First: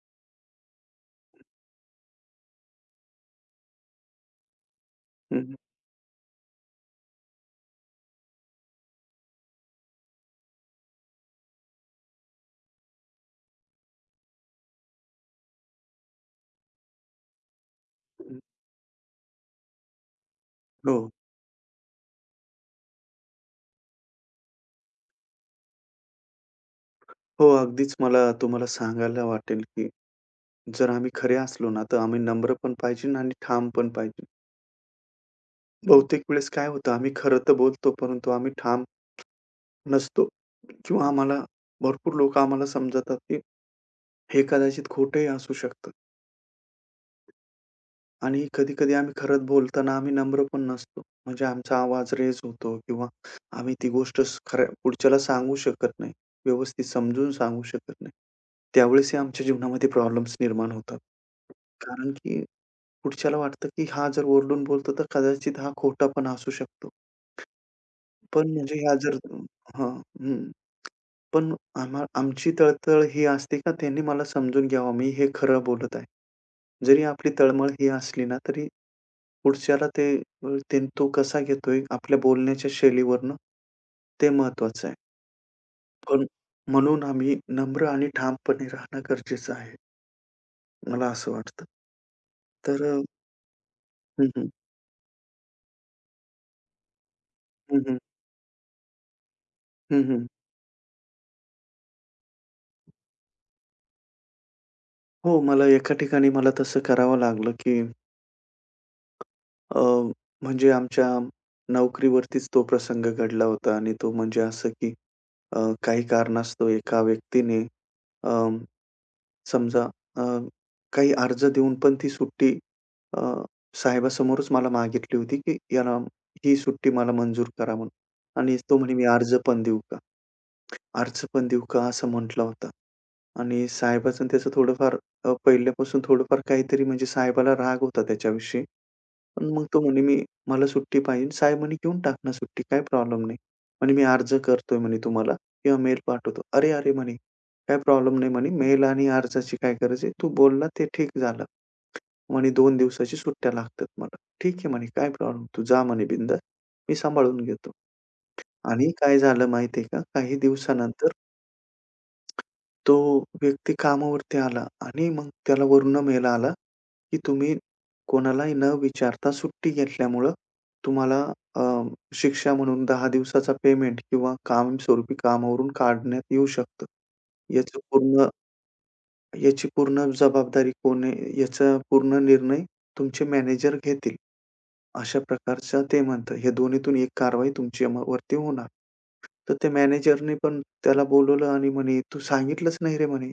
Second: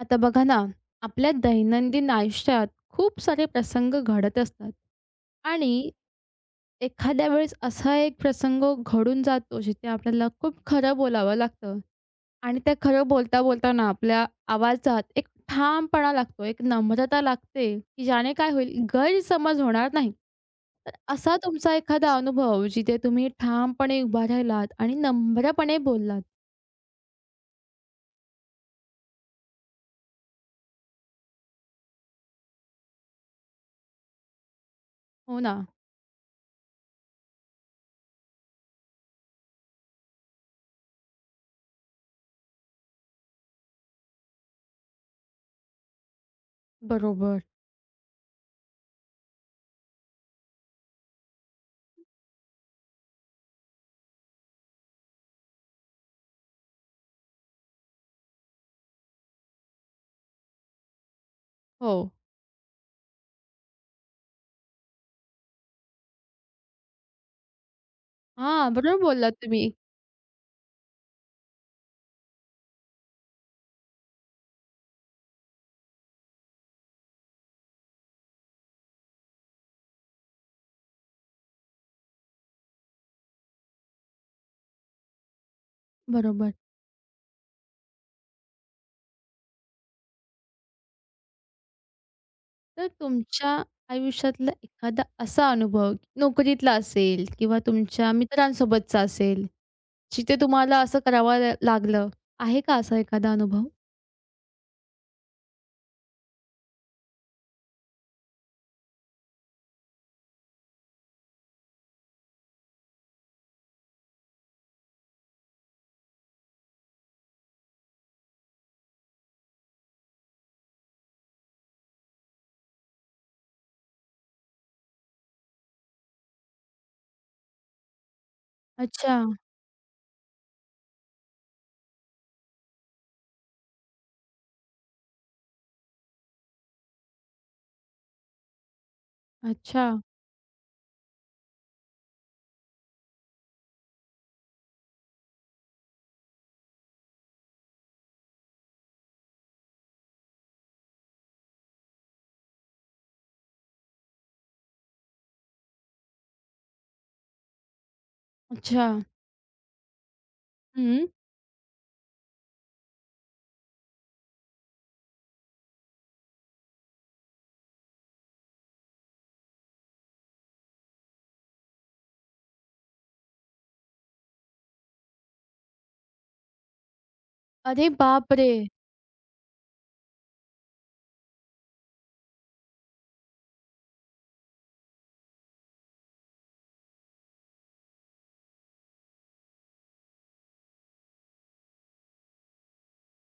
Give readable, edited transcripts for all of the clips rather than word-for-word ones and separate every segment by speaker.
Speaker 1: आता बघा ना, आपल्या दैनंदिन आयुष्यात खूप सारे प्रसंग घडत असतात
Speaker 2: हं, हं,
Speaker 1: आणि एखाद्या वेळेस असा एक प्रसंग घडून जातो जिथे आपल्याला खूप खरं बोलावं लागतं आणि ते खरं बोलता बोलताना आपल्या आवाजात एक ठामपणा लागतो, एक नम्रता लागते, की ज्याने
Speaker 2: हं.
Speaker 1: काय होईल गैरसमज होणार नाही. तर
Speaker 2: हो,
Speaker 1: असा तुमचा एखादा अनुभव जिथे तुम्ही ठामपणे उभा राहिलात आणि नम्रपणे बोललात.
Speaker 2: हो. अगदीच मला तुम्हाला सांगायला वाटेल, की जर आम्ही खरे असलो ना, तर आम्ही नम्र पण पाहिजे आणि ठाम पण पाहिजे.
Speaker 1: हो ना.
Speaker 2: बहुतेक वेळेस काय होतं, आम्ही खरं तर बोलतो, परंतु आम्ही ठाम नसतो किंवा आम्हाला भरपूर लोकं आम्हाला समजतात, की हे कदाचित खोटंही असू शकतं.
Speaker 1: बरोबर.
Speaker 2: आणि कधी-कधी आम्ही खरंच बोलताना आम्ही नम्र पण नसतो. म्हणजे आमचा आवाज रेज होतो किंवा आम्ही ती गोष्ट स खऱ्या पुढच्याला सांगू शकत नाही. व्यवस्थित समजून सांगू शकत नाही. त्यावेळेस ही आमच्या जीवनामध्ये प्रॉब्लेम्स निर्माण होतात.
Speaker 1: हो.
Speaker 2: कारण की पुढच्याला वाटतं, की हा जर ओरडून बोलतो तर कदाचित हा खोटा पण असू शकतो. पण
Speaker 1: हां,
Speaker 2: म्हणजे ह्या
Speaker 1: बरोबर
Speaker 2: जर
Speaker 1: बोललात तुम्ही.
Speaker 2: हां, हं. पण आम्हा आमची तळतळ ही असते का त्यांनी मला समजून घ्यावं मी हे खरं बोलत आहे. जरी आपली तळमळ ही असली ना तरी पुढच्याला ते ते तो कसा घेतोय आपल्या बोलण्याच्या शैलीवरनं, ते महत्वाचं आहे. पण
Speaker 1: बरोबर.
Speaker 2: म्हणून आम्ही नम्र आणि ठामपणे राहणं गरजेचं आहे, मला असं वाटतं. तर
Speaker 1: तर तुमच्या
Speaker 2: हं, हं.
Speaker 1: आयुष्यातला एखादा असा अनुभव नोकरीतला असेल किंवा
Speaker 2: हं, हं.
Speaker 1: तुमच्या मित्रांसोबतचा असेल,
Speaker 2: हं, हं.
Speaker 1: जिथे तुम्हाला असं करावं लागलं. आहे का असा एखादा अनुभव?
Speaker 2: हो, मला एका ठिकाणी मला तसं करावं लागलं, की अ, म्हणजे आमच्या नोकरीवरतीच तो प्रसंग घडला होता आणि तो म्हणजे असं, की काही कारणास्तव एका व्यक्तीने समजा अ, काही अर्ज देऊन पण ती सुट्टी अ, साहेबासमोरच मला मागितली होती, की "याला ही सुट्टी मला मंजूर करा" म्हणून. आणि तो म्हणे, "मी
Speaker 1: अच्छा,
Speaker 2: अर्ज पण देऊ का? अर्ज पण देऊ का?" असं म्हटला होता. आणि साहेबाचं त्याचं थोडंफार पहिल्यापासून थोडंफार काहीतरी म्हणजे साहेबाला राग होता त्याच्याविषयी. पण मग तो
Speaker 1: अच्छा,
Speaker 2: म्हणे, "मी मला सुट्टी पाहिजे." साहेब म्हणे, "घेऊन टाक ना सुट्टी, काही प्रॉब्लेम नाही." म्हणे, "मी अर्ज करतोय म्हणे तुम्हाला किंवा मेल पाठवतो." "अरे, अरे!" म्हणे, "काही प्रॉब्लेम नाही." म्हणे, "मेल आणि अर्जाची काय गरज आहे? तू बोलला ते ठीक झालं." म्हणे, "2 दिवसाची सुट्ट्या लागतात मला." "ठीक आहे." म्हणे, "काय प्रॉब्लेम? तू जा म्हणे बिनधास्त. मी सांभाळून घेतो."
Speaker 1: अच्छा.
Speaker 2: आणि काय झालं माहिती का? काही
Speaker 1: हं.
Speaker 2: दिवसानंतर तो व्यक्ती कामावरती आला आणि मग त्याला वरून मेल आला, की तुम्ही कोणालाही न विचारता सुट्टी घेतल्यामुळं तुम्हाला अ, शिक्षा म्हणून 10 दिवसाचा पेमेंट किंवा कायमस्वरूपी कामावरून काढण्यात येऊ शकतं. याचं
Speaker 1: अरे
Speaker 2: पूर्ण
Speaker 1: बापरे!
Speaker 2: याची पूर्ण जबाबदारी कोण आहे? याचा पूर्ण निर्णय तुमचे मॅनेजर घेतील. अशा प्रकारचं ते म्हणतं. हे दोन्हीतून एक कारवाई तुमच्यावरती होणार. तर त्या मॅनेजरनी पण त्याला बोलावलं आणि म्हणे, "तू सांगितलंच नाही रे," म्हणे.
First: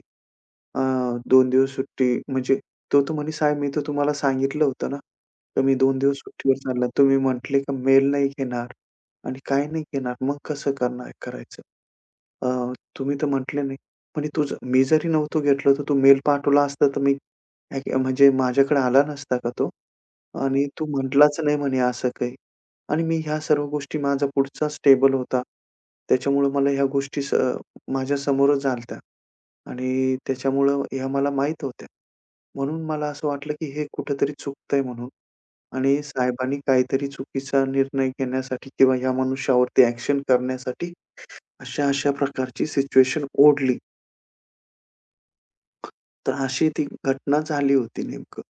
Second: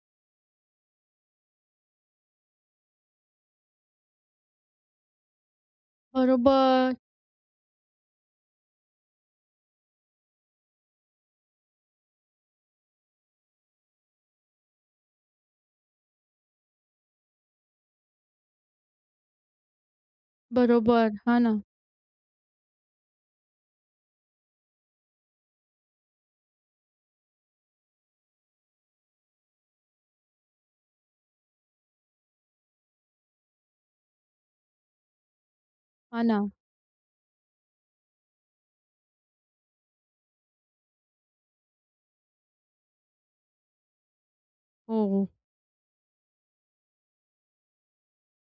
Speaker 2: अ, 2 दिवस सुट्टी म्हणजे तो तर म्हणे, "साहेब मी तर तुम्हाला सांगितलं होतं ना, तर मी 2 दिवस सुट्टीवर चालला."
Speaker 1: बरोबर,
Speaker 2: तुम्ही म्हटले का मेल नाही घेणार आणि काय नाही घेणार. मग कसं करणार करायचं? तुम्ही तर म्हटले नाही. म्हणे तुझं मी जरी नव्हतो घेतलं, तर तू मेल पाठवला असता तर मी म्हणजे माझ्याकडे आला नसता का तो? आणि तू
Speaker 1: बरोबर.
Speaker 2: म्हटलाच
Speaker 1: हां ना,
Speaker 2: नाही म्हणे असं काही. आणि मी ह्या सर्व गोष्टी माझा पुढचाच टेबल होता. त्याच्यामुळे मला ह्या गोष्टी माझ्यासमोरच झाल्या आणि त्याच्यामुळं ह्या मला माहीत होत्या. म्हणून मला असं वाटलं, की हे कुठेतरी चुकतंय म्हणून आणि
Speaker 1: हां ना.
Speaker 2: साहेबांनी काहीतरी चुकीचा निर्णय घेण्यासाठी किंवा ह्या मनुष्यावरती ॲक्शन करण्यासाठी अशा-अशा प्रकारची सिच्युएशन ओढली.
Speaker 1: हो.
Speaker 2: तर अशी ती घटना झाली होती नेमकं.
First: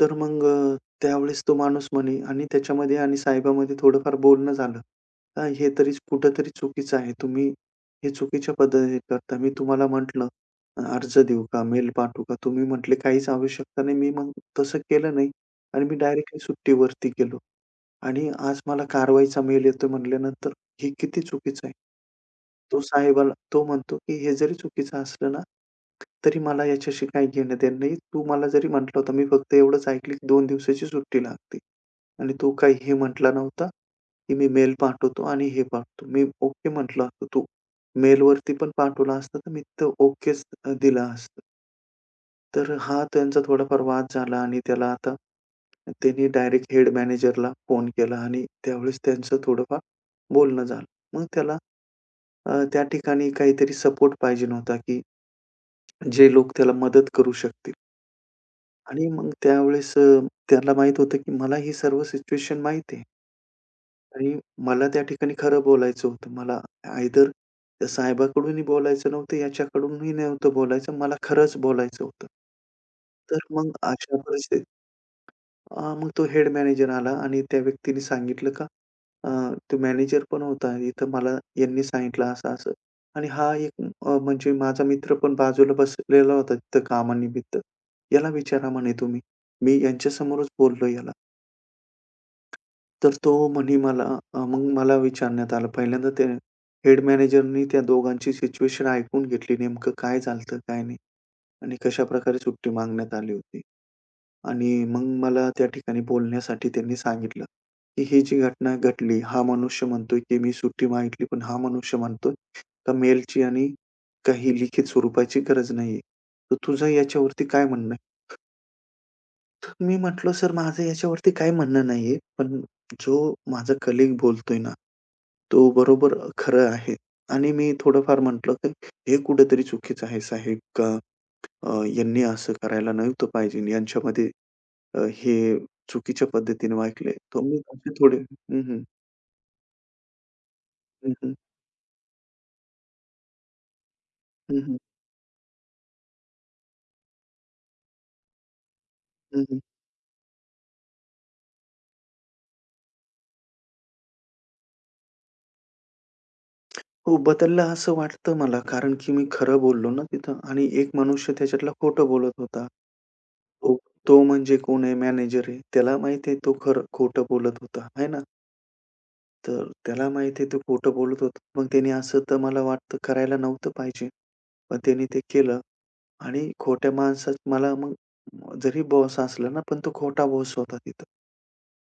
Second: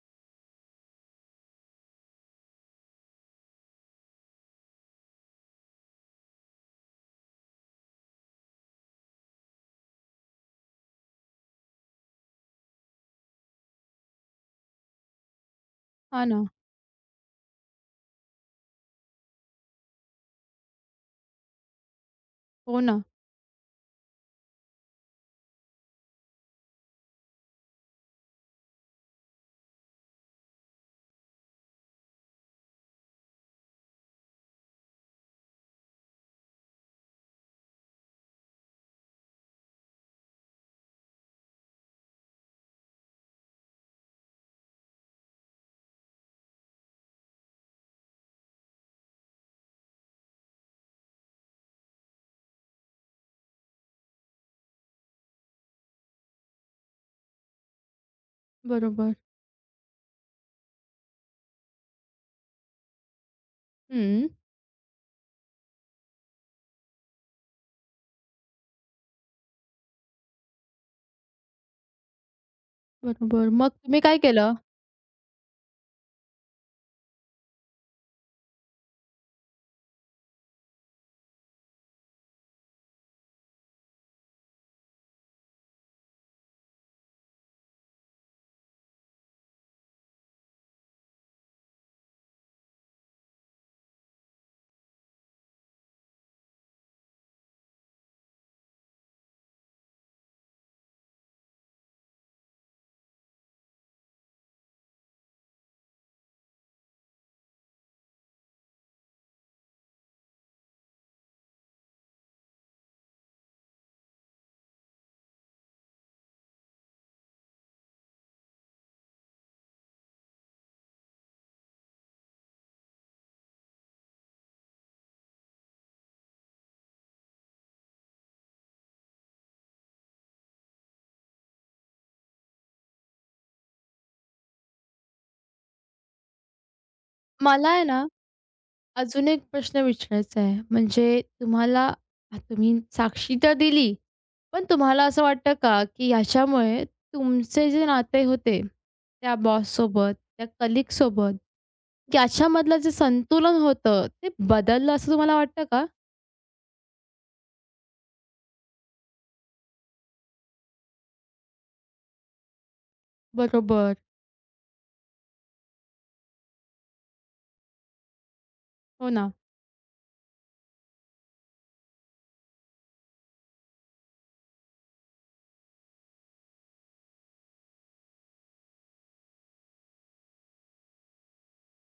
Speaker 2: तर मग त्यावेळेस तो माणूस म्हणे आणि त्याच्यामध्ये आणि साहेबामध्ये थोडंफार बोलणं झालं. हे तरी कुठेतरी चुकीचं आहे. तुम्ही हे चुकीच्या पद्धतीने करता. मी तुम्हाला म्हटलं अर्ज देऊ का? मेल पाठवू का? तुम्ही म्हटले काहीच आवश्यकता नाही." मी मग तसं केलं नाही आणि मी
Speaker 1: हां
Speaker 2: डायरेक्टली
Speaker 1: ना.
Speaker 2: सुट्टीवरती गेलो. आणि आज मला कारवाईचा मेल येतो म्हटल्यानंतर हे किती चुकीचं आहे. तो
Speaker 1: हो ना.
Speaker 2: साहेबाला तो म्हणतो, की हे जरी चुकीचं असलं ना, तरी मला याच्याशी काही घेणं-देणं नाही. तू मला जरी म्हटला होता, मी फक्त एवढंच ऐकलं, की 2 दिवसाची सुट्टी लागते. आणि तू काही हे म्हटला नव्हता, की मी मेल पाठवतो आणि हे पाठवतो. मी ओके म्हटलं असतं. तू मेलवरती पण पाठवलं असतं, तर मी तिथं ओकेच दिलं असतं. तर हा त्यांचा थोडाफार वाद झाला आणि त्याला आता त्यांनी डायरेक्ट हेड मॅनेजरला फोन केला आणि त्यावेळेस त्यांचं थोडंफार बोलणं झालं. मग त्याला त्या ठिकाणी काहीतरी सपोर्ट पाहिजे होता, की जे लोक त्याला मदत करू शकतील आणि
Speaker 1: बरोबर.
Speaker 2: मग त्यावेळेस त्याला माहीत होतं, की मला ही सर्व सिच्युएशन माहीत आहे
Speaker 1: हं.
Speaker 2: आणि मला त्या ठिकाणी खरं बोलायचं होतं. मला आयदर त्या साहेबाकडूनही बोलायचं नव्हतं, याच्याकडूनही नव्हतं बोलायचं. मला खरंच बोलायचं होतं. तर
Speaker 1: बरोबर. मग
Speaker 2: मग
Speaker 1: तुम्ही काय
Speaker 2: अशा
Speaker 1: केलं?
Speaker 2: परिस्थितीत मग तो हेड मॅनेजर आला आणि त्या व्यक्तीने सांगितलं का अ, तो मॅनेजर पण होता इथं मला यांनी सांगितलं असं-असं आणि हा एक म्हणजे माझा मित्र पण बाजूला बसलेला होता तिथं कामानिमित्त. याला विचारा म्हणे तुम्ही. मी यांच्यासमोरच बोललो याला. तर तो म्हणे मला मग मला विचारण्यात आलं. पहिल्यांदा ते हेड मॅनेजरनी त्या दोघांची सिच्युएशन ऐकून घेतली. नेमकं काय झालं काय नाही आणि कशाप्रकारे सुट्टी मागण्यात आली होती. आणि मग मला त्या ठिकाणी बोलण्यासाठी त्यांनी सांगितलं, की ही जी घटना घडली, हा मनुष्य म्हणतोय, की मी सुट्टी मागितली, पण हा मनुष्य म्हणतोय, का मेलची आणि काही लिखित स्वरूपाची गरज नाहीये. तर तुझं याच्यावरती काय म्हणणं आहे? तर मी म्हटलं, "सर माझं याच्यावरती काही म्हणणं नाहीये, पण जो माझा कलीग बोलतोय ना, तो बरोबर खरं आहे." आणि मी थोडंफार म्हटलं, की "हे कुठेतरी चुकीचं आहे साहेब, का यांनी असं करायला नव्हतं पाहिजे. यांच्यामध्ये हे चुकीच्या पद्धतीने वागले. तर मी
Speaker 1: मला आहे
Speaker 2: असे
Speaker 1: ना
Speaker 2: थोडे हं, हं.
Speaker 1: अजून एक प्रश्न विचारायचा आहे,
Speaker 2: हं,
Speaker 1: म्हणजे
Speaker 2: हं.
Speaker 1: तुम्हाला तुम्ही साक्षी तर दिली,
Speaker 2: हं,
Speaker 1: पण
Speaker 2: हं.
Speaker 1: तुम्हाला असं वाटतं का, की ह्याच्यामुळे तुमचे जे नाते होते, त्या
Speaker 2: हं, हं.
Speaker 1: बॉससोबत, त्या कलीगसोबत, याच्यामधलं जे संतुलन होतं, ते बदललं असं तुम्हाला वाटतं का?
Speaker 2: हो, बदलला असं वाटतं मला कारण की मी खरं बोललो ना तिथं आणि एक मनुष्य त्याच्यातला खोटं बोलत होता. तो
Speaker 1: बरोबर.
Speaker 2: तो म्हणजे कोण आहे मॅनेजर आहे. त्याला माहिती आहे तो खरं खोटं बोलत होता, है ना?
Speaker 1: हो ना.
Speaker 2: तर त्याला माहिती आहे तो खोटं बोलत होता. मग त्याने असं तर मला वाटतं करायला नव्हतं पाहिजे. पण त्याने ते केलं आणि खोट्या माणसात मला मग जरी बॉस असला ना, पण तो खोटा बॉस होता तिथं.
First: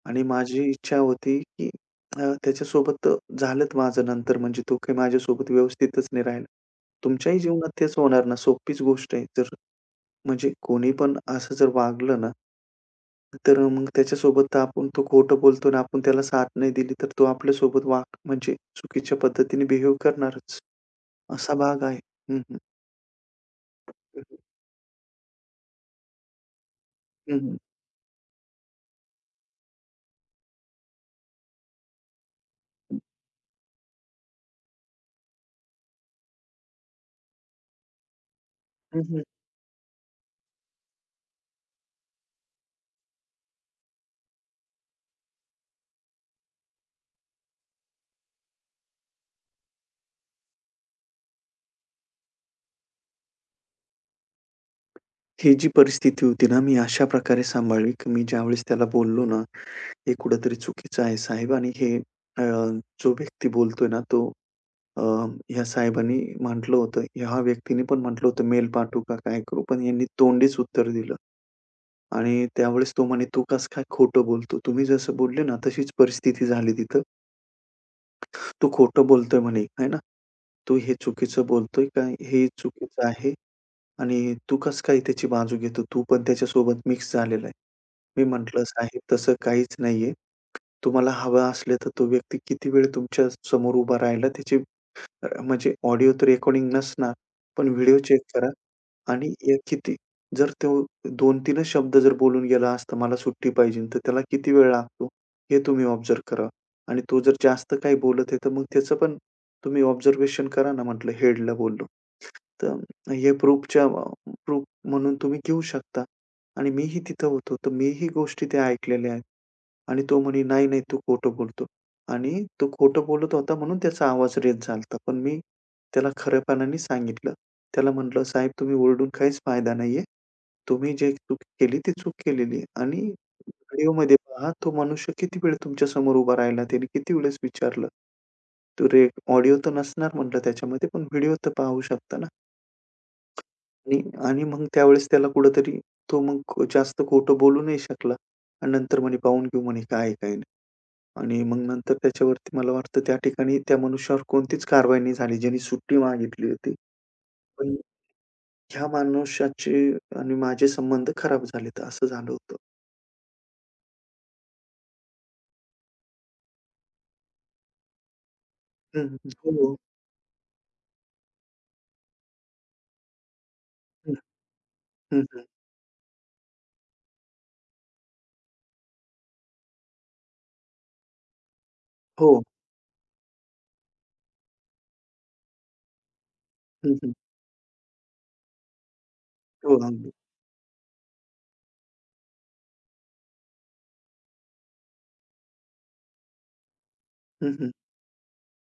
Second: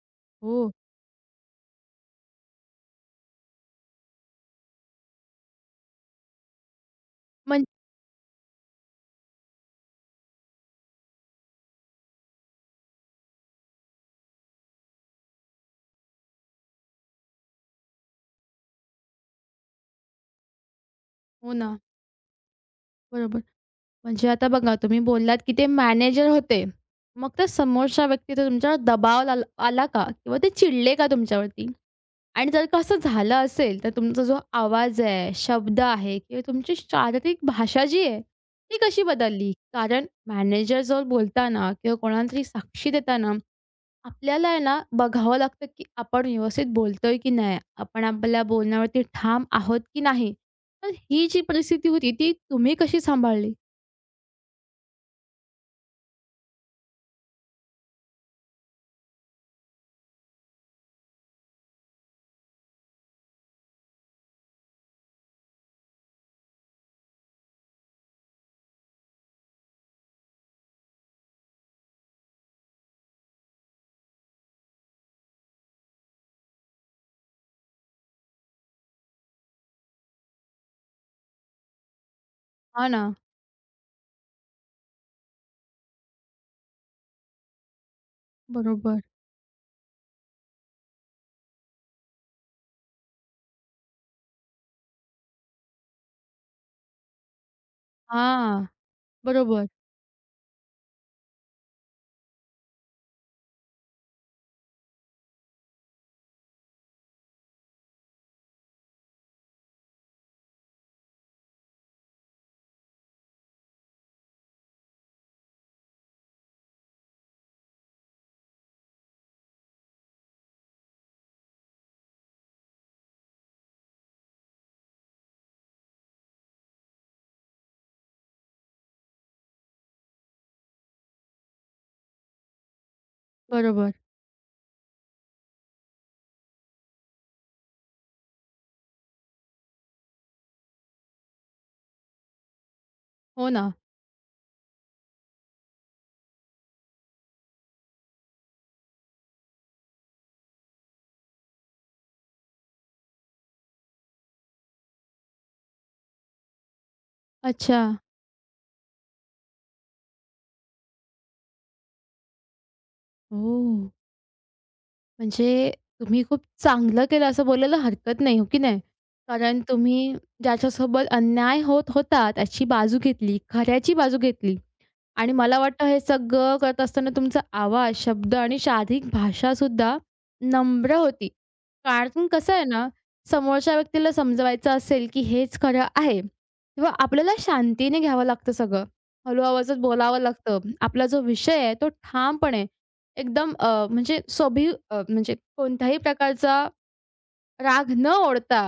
Speaker 2: आणि माझी
Speaker 1: हो.
Speaker 2: इच्छा होती, की त्याच्यासोबत तर झालंच माझं नंतर म्हणजे तो काही माझ्यासोबत व्यवस्थितच नाही राहिला. तुमच्याही
Speaker 1: म्हण
Speaker 2: जीवनात तेच होणार ना, सोपीच गोष्ट आहे. जर म्हणजे कोणी पण असं जर वागलं ना तर मग त्याच्यासोबत तर आपण तो खोटं बोलतो आणि आपण त्याला साथ नाही दिली, तर तो आपल्यासोबत वाग म्हणजे चुकीच्या पद्धतीने बिहेव करणारच.
Speaker 1: हो
Speaker 2: असा
Speaker 1: ना.
Speaker 2: भाग आहे. हं, हं.
Speaker 1: बरोबर. म्हणजे आता बघा तुम्ही बोललात, की ते मॅनेजर होते. मग
Speaker 2: हं,
Speaker 1: त्या
Speaker 2: हं.
Speaker 1: समोरच्या व्यक्तीचा तुमच्यावर दबाव आला आला का? किंवा ते चिडले का तुमच्यावरती? आणि जर का असं झालं असेल, तर तुमचा जो आवाज आहे, शब्द आहे किंवा तुमची शारीरिक भाषा जी आहे, ती
Speaker 2: हं,
Speaker 1: कशी
Speaker 2: हं.
Speaker 1: बदलली? कारण मॅनेजरजवळ बोलताना किंवा कोणाला तरी साक्षी देताना आपल्याला आहे ना, बघावं लागतं, की आपण व्यवस्थित बोलतोय की नाही? आपण आपल्या बोलण्यावरती ठाम आहोत की नाही? तर ही जी परिस्थिती होती, ती तुम्ही कशी सांभाळली?
Speaker 2: ही जी परिस्थिती होती ना, मी अशा प्रकारे सांभाळली, की मी ज्यावेळेस त्याला बोललो ना, "हे कुठेतरी चुकीचं आहे साहेब" आणि हे अ, जो व्यक्ती बोलतोय ना, तो अ, ह्या साहेबांनी म्हटलं होतं, ह्या व्यक्तीने पण म्हटलं होतं, "मेल पाठवू का? काय करू?" पण यांनी तोंडीच उत्तर दिलं. आणि त्यावेळेस तो म्हणे, "तू कसं काय खोटं बोलतो?" तुम्ही जसं बोलले ना, तशीच परिस्थिती झाली तिथं. "तू खोटं बोलतोय" म्हणे, "आहे ना. तू हे चुकीचं बोलतोय का हे
Speaker 1: हां ना.
Speaker 2: चुकीचं आहे आणि तू कसं काय त्याची बाजू घेतो? तू पण त्याच्यासोबत मिक्स झालेला आहे." मी म्हटलं,
Speaker 1: बरोबर.
Speaker 2: "साहेब तसं काहीच नाहीये. तुम्हाला हवं असलं तर तो व्यक्ती किती वेळ तुमच्या समोर उभा राहिला त्याची म्हणजे ऑडिओ तर रेकॉर्डिंग नसणार, पण व्हिडिओ चेक करा
Speaker 1: हां.
Speaker 2: आणि या
Speaker 1: बरोबर,
Speaker 2: किती जर तो 2-3च शब्द जर बोलून गेला असता, "मला सुट्टी पाहिजे," तर त्याला किती वेळ लागतो हे तुम्ही ऑब्झर्व्ह करा आणि तो जर जास्त काही बोलत आहे, तर मग त्याचं पण तुम्ही ऑब्झर्वेशन करा ना म्हटलं हेडला बोललो. तर हे प्रूफच्या प्रूफ म्हणून तुम्ही घेऊ शकता आणि मीही तिथं होतो, तर मीही गोष्टी त्या ऐकलेल्या आहेत. आणि तो म्हणे, "नाही, नाही, तू खोटं बोलतो." आणि तो खोटं बोलत होता म्हणून त्याचा आवाज रेज झाला पण मी त्याला खऱ्यापणाने सांगितलं. त्याला म्हटलं, "साहेब, तुम्ही ओरडून काहीच फायदा नाहीये. तुम्ही जे चूक केली ती चूक केलेली आहे आणि
Speaker 1: बरोबर.
Speaker 2: व्हिडिओमध्ये पहा, तो मनुष्य किती वेळ तुमच्यासमोर उभा राहिला. त्याने किती वेळेस विचारलं. तो रे ऑडिओ तर नसणार म्हटलं त्याच्यामध्ये, पण व्हिडिओ तर पाहू शकता ना."
Speaker 1: हो ना.
Speaker 2: आणि आणि मग त्यावेळेस त्याला कुठेतरी तो मग जास्त खोटं बोलू नाही शकला आणि नंतर म्हणे, "पाहून घेऊ" म्हणे, "काय आहे, काय नाही." आणि मग नंतर त्याच्यावरती मला वाटतं त्या ठिकाणी त्या मनुष्यावर कोणतीच कारवाई नाही झाली, ज्यानी सुट्टी मागितली होती. पण
Speaker 1: अच्छा.
Speaker 2: ह्या मनुष्याचे आणि माझे संबंध खराब झालेत, असं झालं होतं.
Speaker 1: ओह! म्हणजे तुम्ही खूप चांगलं केलं असं बोलायला हरकत नाही, हो की नाही?
Speaker 2: हं, हं.
Speaker 1: कारण
Speaker 2: हो.
Speaker 1: तुम्ही ज्याच्यासोबत अन्याय होत होता त्याची बाजू घेतली, खऱ्याची
Speaker 2: हं,
Speaker 1: बाजू घेतली.
Speaker 2: हं,
Speaker 1: आणि
Speaker 2: हं.
Speaker 1: मला वाटतं हे सगळं करत असताना तुमचा आवाज, शब्द आणि शारीरिक भाषासुद्धा नम्र होती. कारण
Speaker 2: हो.
Speaker 1: कसं आहे ना, समोरच्या व्यक्तीला समजवायचं असेल, की हेच खरं आहे किंवा
Speaker 2: हं, हं.
Speaker 1: आपल्याला शांतीने घ्यावं लागतं सगळं. हळू
Speaker 2: हो,
Speaker 1: आवाजात
Speaker 2: अगदी.
Speaker 1: बोलावं लागतं. आपला जो विषय आहे तो ठामपणे एकदम अ, म्हणजे सोभी अ, म्हणजे कोणत्याही प्रकारचा
Speaker 2: हं, हं.
Speaker 1: राग न ओढता,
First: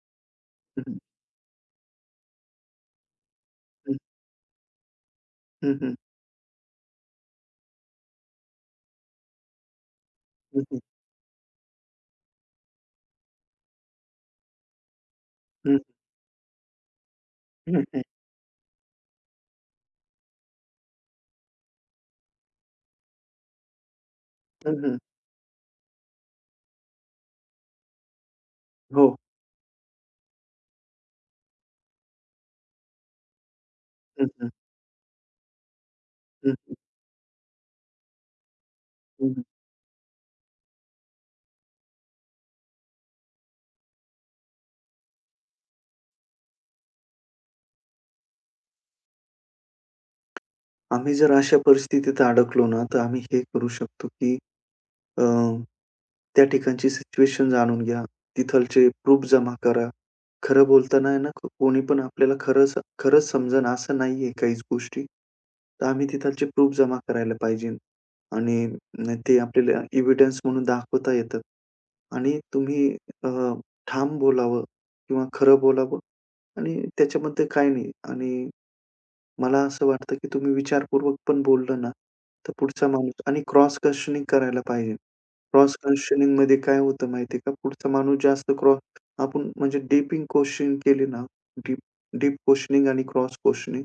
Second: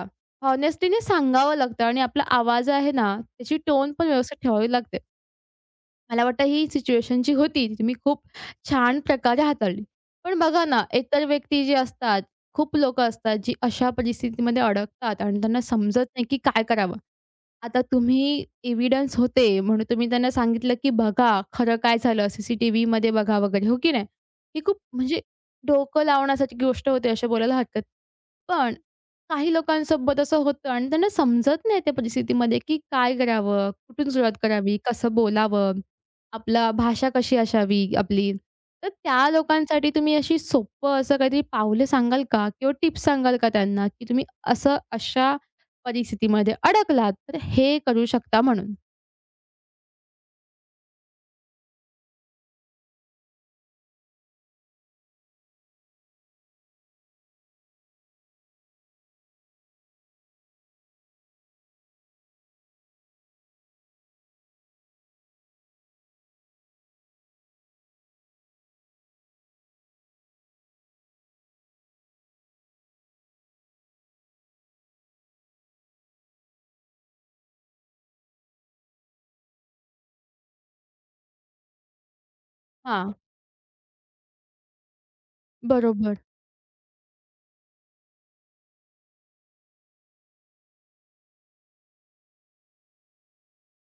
Speaker 2: हं, हं.
Speaker 1: हॉनेस्टीने सांगावं लागतं आणि आपला आवाज आहे ना, त्याची टोन
Speaker 2: हं.
Speaker 1: पण व्यवस्थित ठेवावी लागते.
Speaker 2: हं, हं.
Speaker 1: मला वाटतं ही सिच्युएशन जी होती, ती तुम्ही खूप छान प्रकारे हाताळली. पण
Speaker 2: हं,
Speaker 1: बघा
Speaker 2: हं.
Speaker 1: ना, एकतर व्यक्ती जी असतात, खूप लोकं असतात, जी अशा परिस्थितीमध्ये अडकतात आणि त्यांना
Speaker 2: हं, हं.
Speaker 1: समजत नाही की काय करावं.
Speaker 2: हं,
Speaker 1: आता
Speaker 2: हं.
Speaker 1: तुम्ही एव्हिडन्स होते म्हणून तुम्ही त्यांना सांगितलं की "बघा, खरं काय झालं, सीसीटीव्हीमध्ये बघा" वगैरे, हो की नाही? ही
Speaker 2: हं,
Speaker 1: खूप
Speaker 2: हं.
Speaker 1: म्हणजे डोकं लावण्यासारखी गोष्ट होते, असं बोलायला हरकत पण
Speaker 2: हो.
Speaker 1: काही लोकांसोबत असं होतं आणि त्यांना समजत नाही त्या परिस्थितीमध्ये की काय करावं, कुठून
Speaker 2: हं,
Speaker 1: सुरुवात
Speaker 2: हं.
Speaker 1: करावी, कसं बोलावं?
Speaker 2: हं,
Speaker 1: आपला
Speaker 2: हं.
Speaker 1: भाषा कशी असावी आपली. तर त्या
Speaker 2: हं, हं.
Speaker 1: लोकांसाठी तुम्ही अशी सोपं असं काहीतरी पावलं सांगाल का? किंवा टिप्स सांगाल का त्यांना, की तुम्ही असं अशा परिस्थितीमध्ये अडकलात, तर हे करू शकता म्हणून?
Speaker 2: आम्ही जर अशा परिस्थितीत अडकलो ना, तर आम्ही हे करू शकतो, की अ त्या ठिकाणची सिच्युएशन जाणून घ्या. तिथलचे प्रूफ जमा करा. खरं बोलताना आहे ना, कोणी पण आपल्याला खरंच खरंच समजेन असं नाहीये काहीच गोष्टी. तर आम्ही तिथलचे प्रूफ जमा करायला पाहिजे आणि ते आपल्याला एव्हिडन्स म्हणून दाखवता येतात. आणि तुम्ही अ, ठाम बोलावं किंवा खरं बोलावं आणि त्याच्यामध्ये काही नाही आणि मला असं वाटतं, की तुम्ही विचारपूर्वक पण बोललं ना, तर पुढचा
Speaker 1: हां,
Speaker 2: माणूस आणि क्रॉस क्वेशनिंग करायला पाहिजे. क्रॉस
Speaker 1: बरोबर.
Speaker 2: क्वेशनिंगमध्ये काय होतं माहिती का? पुढचा माणूस जास्त क्रॉस आपण म्हणजे डीपिंग क्वेशन केली ना, डीप डीप क्वेशनिंग आणि क्रॉस क्वेशनिंग,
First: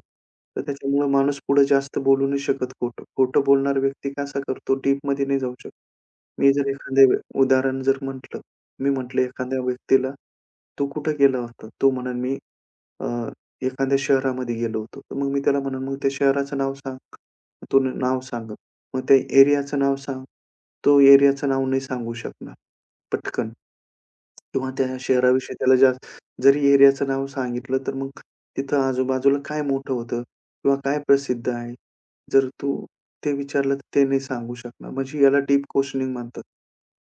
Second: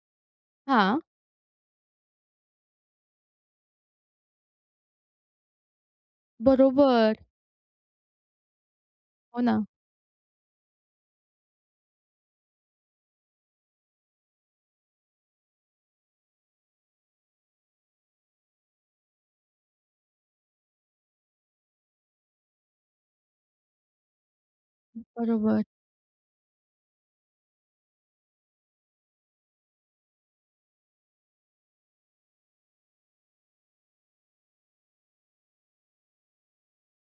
Speaker 2: तर
Speaker 1: हां,
Speaker 2: त्याच्यामुळे माणूस पुढे जास्त बोलू नाही शकत खोटं. खोटं बोलणारा व्यक्ती कसा करतो, डीपमध्ये नाही जाऊ शकत. मी जर एखाद्या वे
Speaker 1: बरोबर.
Speaker 2: उदाहरण जर म्हटलं, मी म्हटलं
Speaker 1: हो
Speaker 2: एखाद्या
Speaker 1: ना.
Speaker 2: व्यक्तीला, "तू कुठे गेला होता?" तो म्हणेल, "मी अ, एखाद्या शहरामध्ये गेलो होतो. तर मग मी त्याला म्हणेन, "मग त्या शहराचं नाव सांग." तो नाव सांगेल. "मग त्या एरियाचं नाव सांग." तो एरियाचं नाव नाही सांगू शकणार पटकन किंवा त्या शहराविषयी
Speaker 1: बरोबर,
Speaker 2: त्याला जास्त जरी एरियाचं नाव सांगितलं, तर मग तिथं आजूबाजूला काय मोठं होतं किंवा काय प्रसिद्ध आहे. जर तू ते विचारलं, तर ते नाही सांगू शकणार. म्हणजे याला डीप क्वेशनिंग म्हणतात.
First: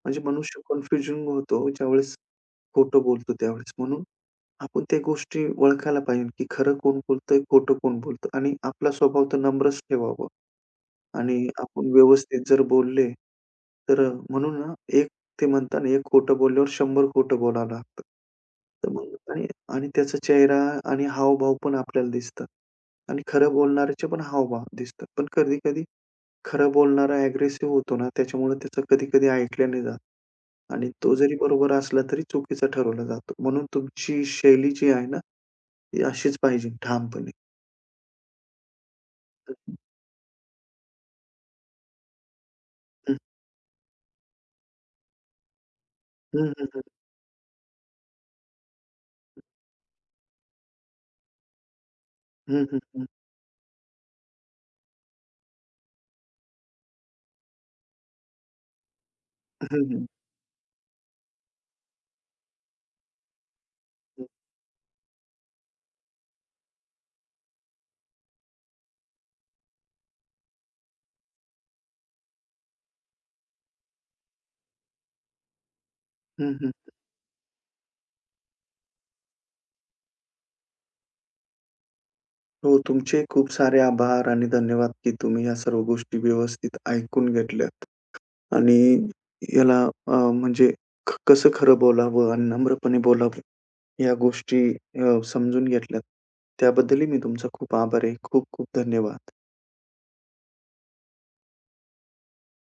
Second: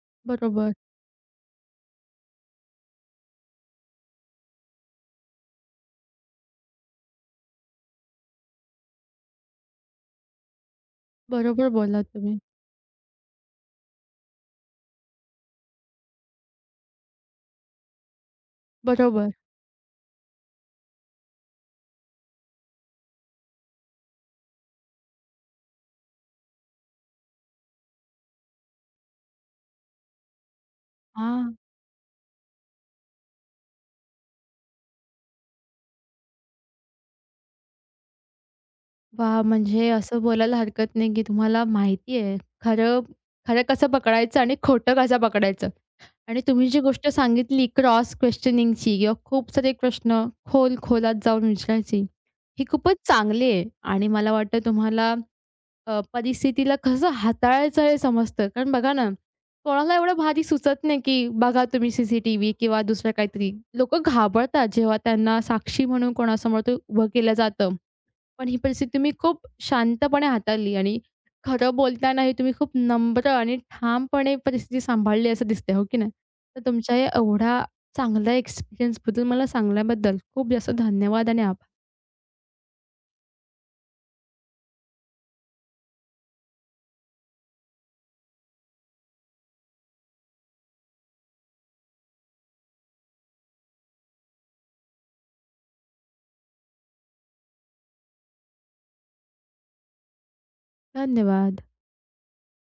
Speaker 2: म्हणजे मनुष्य
Speaker 1: बरोबर.
Speaker 2: कन्फ्युजन होतो ज्यावेळेस खोटं बोलतो त्यावेळेस. म्हणून आपण त्या गोष्टी ओळखायला पाहिजे, की खरं कोण बोलतंय, खोटं कोण बोलतं आणि आपला स्वभाव तर नम्रच ठेवावा आणि
Speaker 1: बरोबर
Speaker 2: आपण
Speaker 1: बोललात तुम्ही.
Speaker 2: व्यवस्थित जर बोलले, तर म्हणून ना, एक ते म्हणतात ना, एक खोटं बोलल्यावर 100 खोटं बोलावं लागतं. तर मग
Speaker 1: बरोबर.
Speaker 2: आणि आणि त्याचा चेहरा आणि हावभाव पण आपल्याला दिसतात आणि खरं बोलणाऱ्याचे पण हावभाव दिसतात. पण कधी-कधी खरं बोलणारा अग्रेसिव्ह होतो ना, त्याच्यामुळे त्याचं कधी-कधी ऐकलं नाही जात. आणि तो जरी
Speaker 1: हां.
Speaker 2: बरोबर असला तरी चुकीचा ठरवला जातो. म्हणून तुमची शैली जी आहे ना, ती अशीच पाहिजे ठामपणे.
Speaker 1: वाह! म्हणजे असं बोलायला हरकत नाही, की तुम्हाला माहिती आहे खरं खरं कसं पकडायचं आणि खोटं कसं पकडायचं.
Speaker 2: हं,
Speaker 1: आणि
Speaker 2: हं, हं,
Speaker 1: तुम्ही जी
Speaker 2: हं.
Speaker 1: गोष्ट सांगितली क्रॉस क्वेश्चनिंगची किंवा खूप सारे प्रश्न खोलात जाऊन विचारायची,
Speaker 2: हं,
Speaker 1: ही
Speaker 2: हं,
Speaker 1: खूपच
Speaker 2: हं.
Speaker 1: चांगली आहे आणि मला वाटतं तुम्हाला परिस्थितीला कसं हाताळायचं हे समजतं. कारण बघा ना,
Speaker 2: हं,
Speaker 1: कोणाला
Speaker 2: हं.
Speaker 1: एवढं भारी सुचत नाही, की बघा तुम्ही सीसीटीव्ही किंवा दुसरं काहीतरी. लोकं घाबरतात जेव्हा त्यांना साक्षी म्हणून कोणासमोर ते उभं केलं जातं. पण ही परिस्थिती तुम्ही खूप शांतपणे हाताळली आणि खरं बोलतानाही तुम्ही खूप नम्र आणि ठामपणे परिस्थिती सांभाळली असं दिसतंय, हो की नाही?
Speaker 2: हं,
Speaker 1: तर
Speaker 2: हं.
Speaker 1: तुमच्या या एवढा चांगला एक्सपिरियन्सबद्दल मला सांगल्याबद्दल खूप जास्त धन्यवाद आणि आभार.
Speaker 2: हो, तुमचे खूप सारे आभार आणि धन्यवाद, की तुम्ही या सर्व गोष्टी व्यवस्थित ऐकून घेतल्यात. आणि याला म्हणजे कसं खरं बोलावं आणि नम्रपणे बोलावं, या गोष्टी समजून घेतल्यात. त्याबद्दलही मी तुमचा खूप आभारी आहे. खूप खूप धन्यवाद.
Speaker 1: धन्यवाद.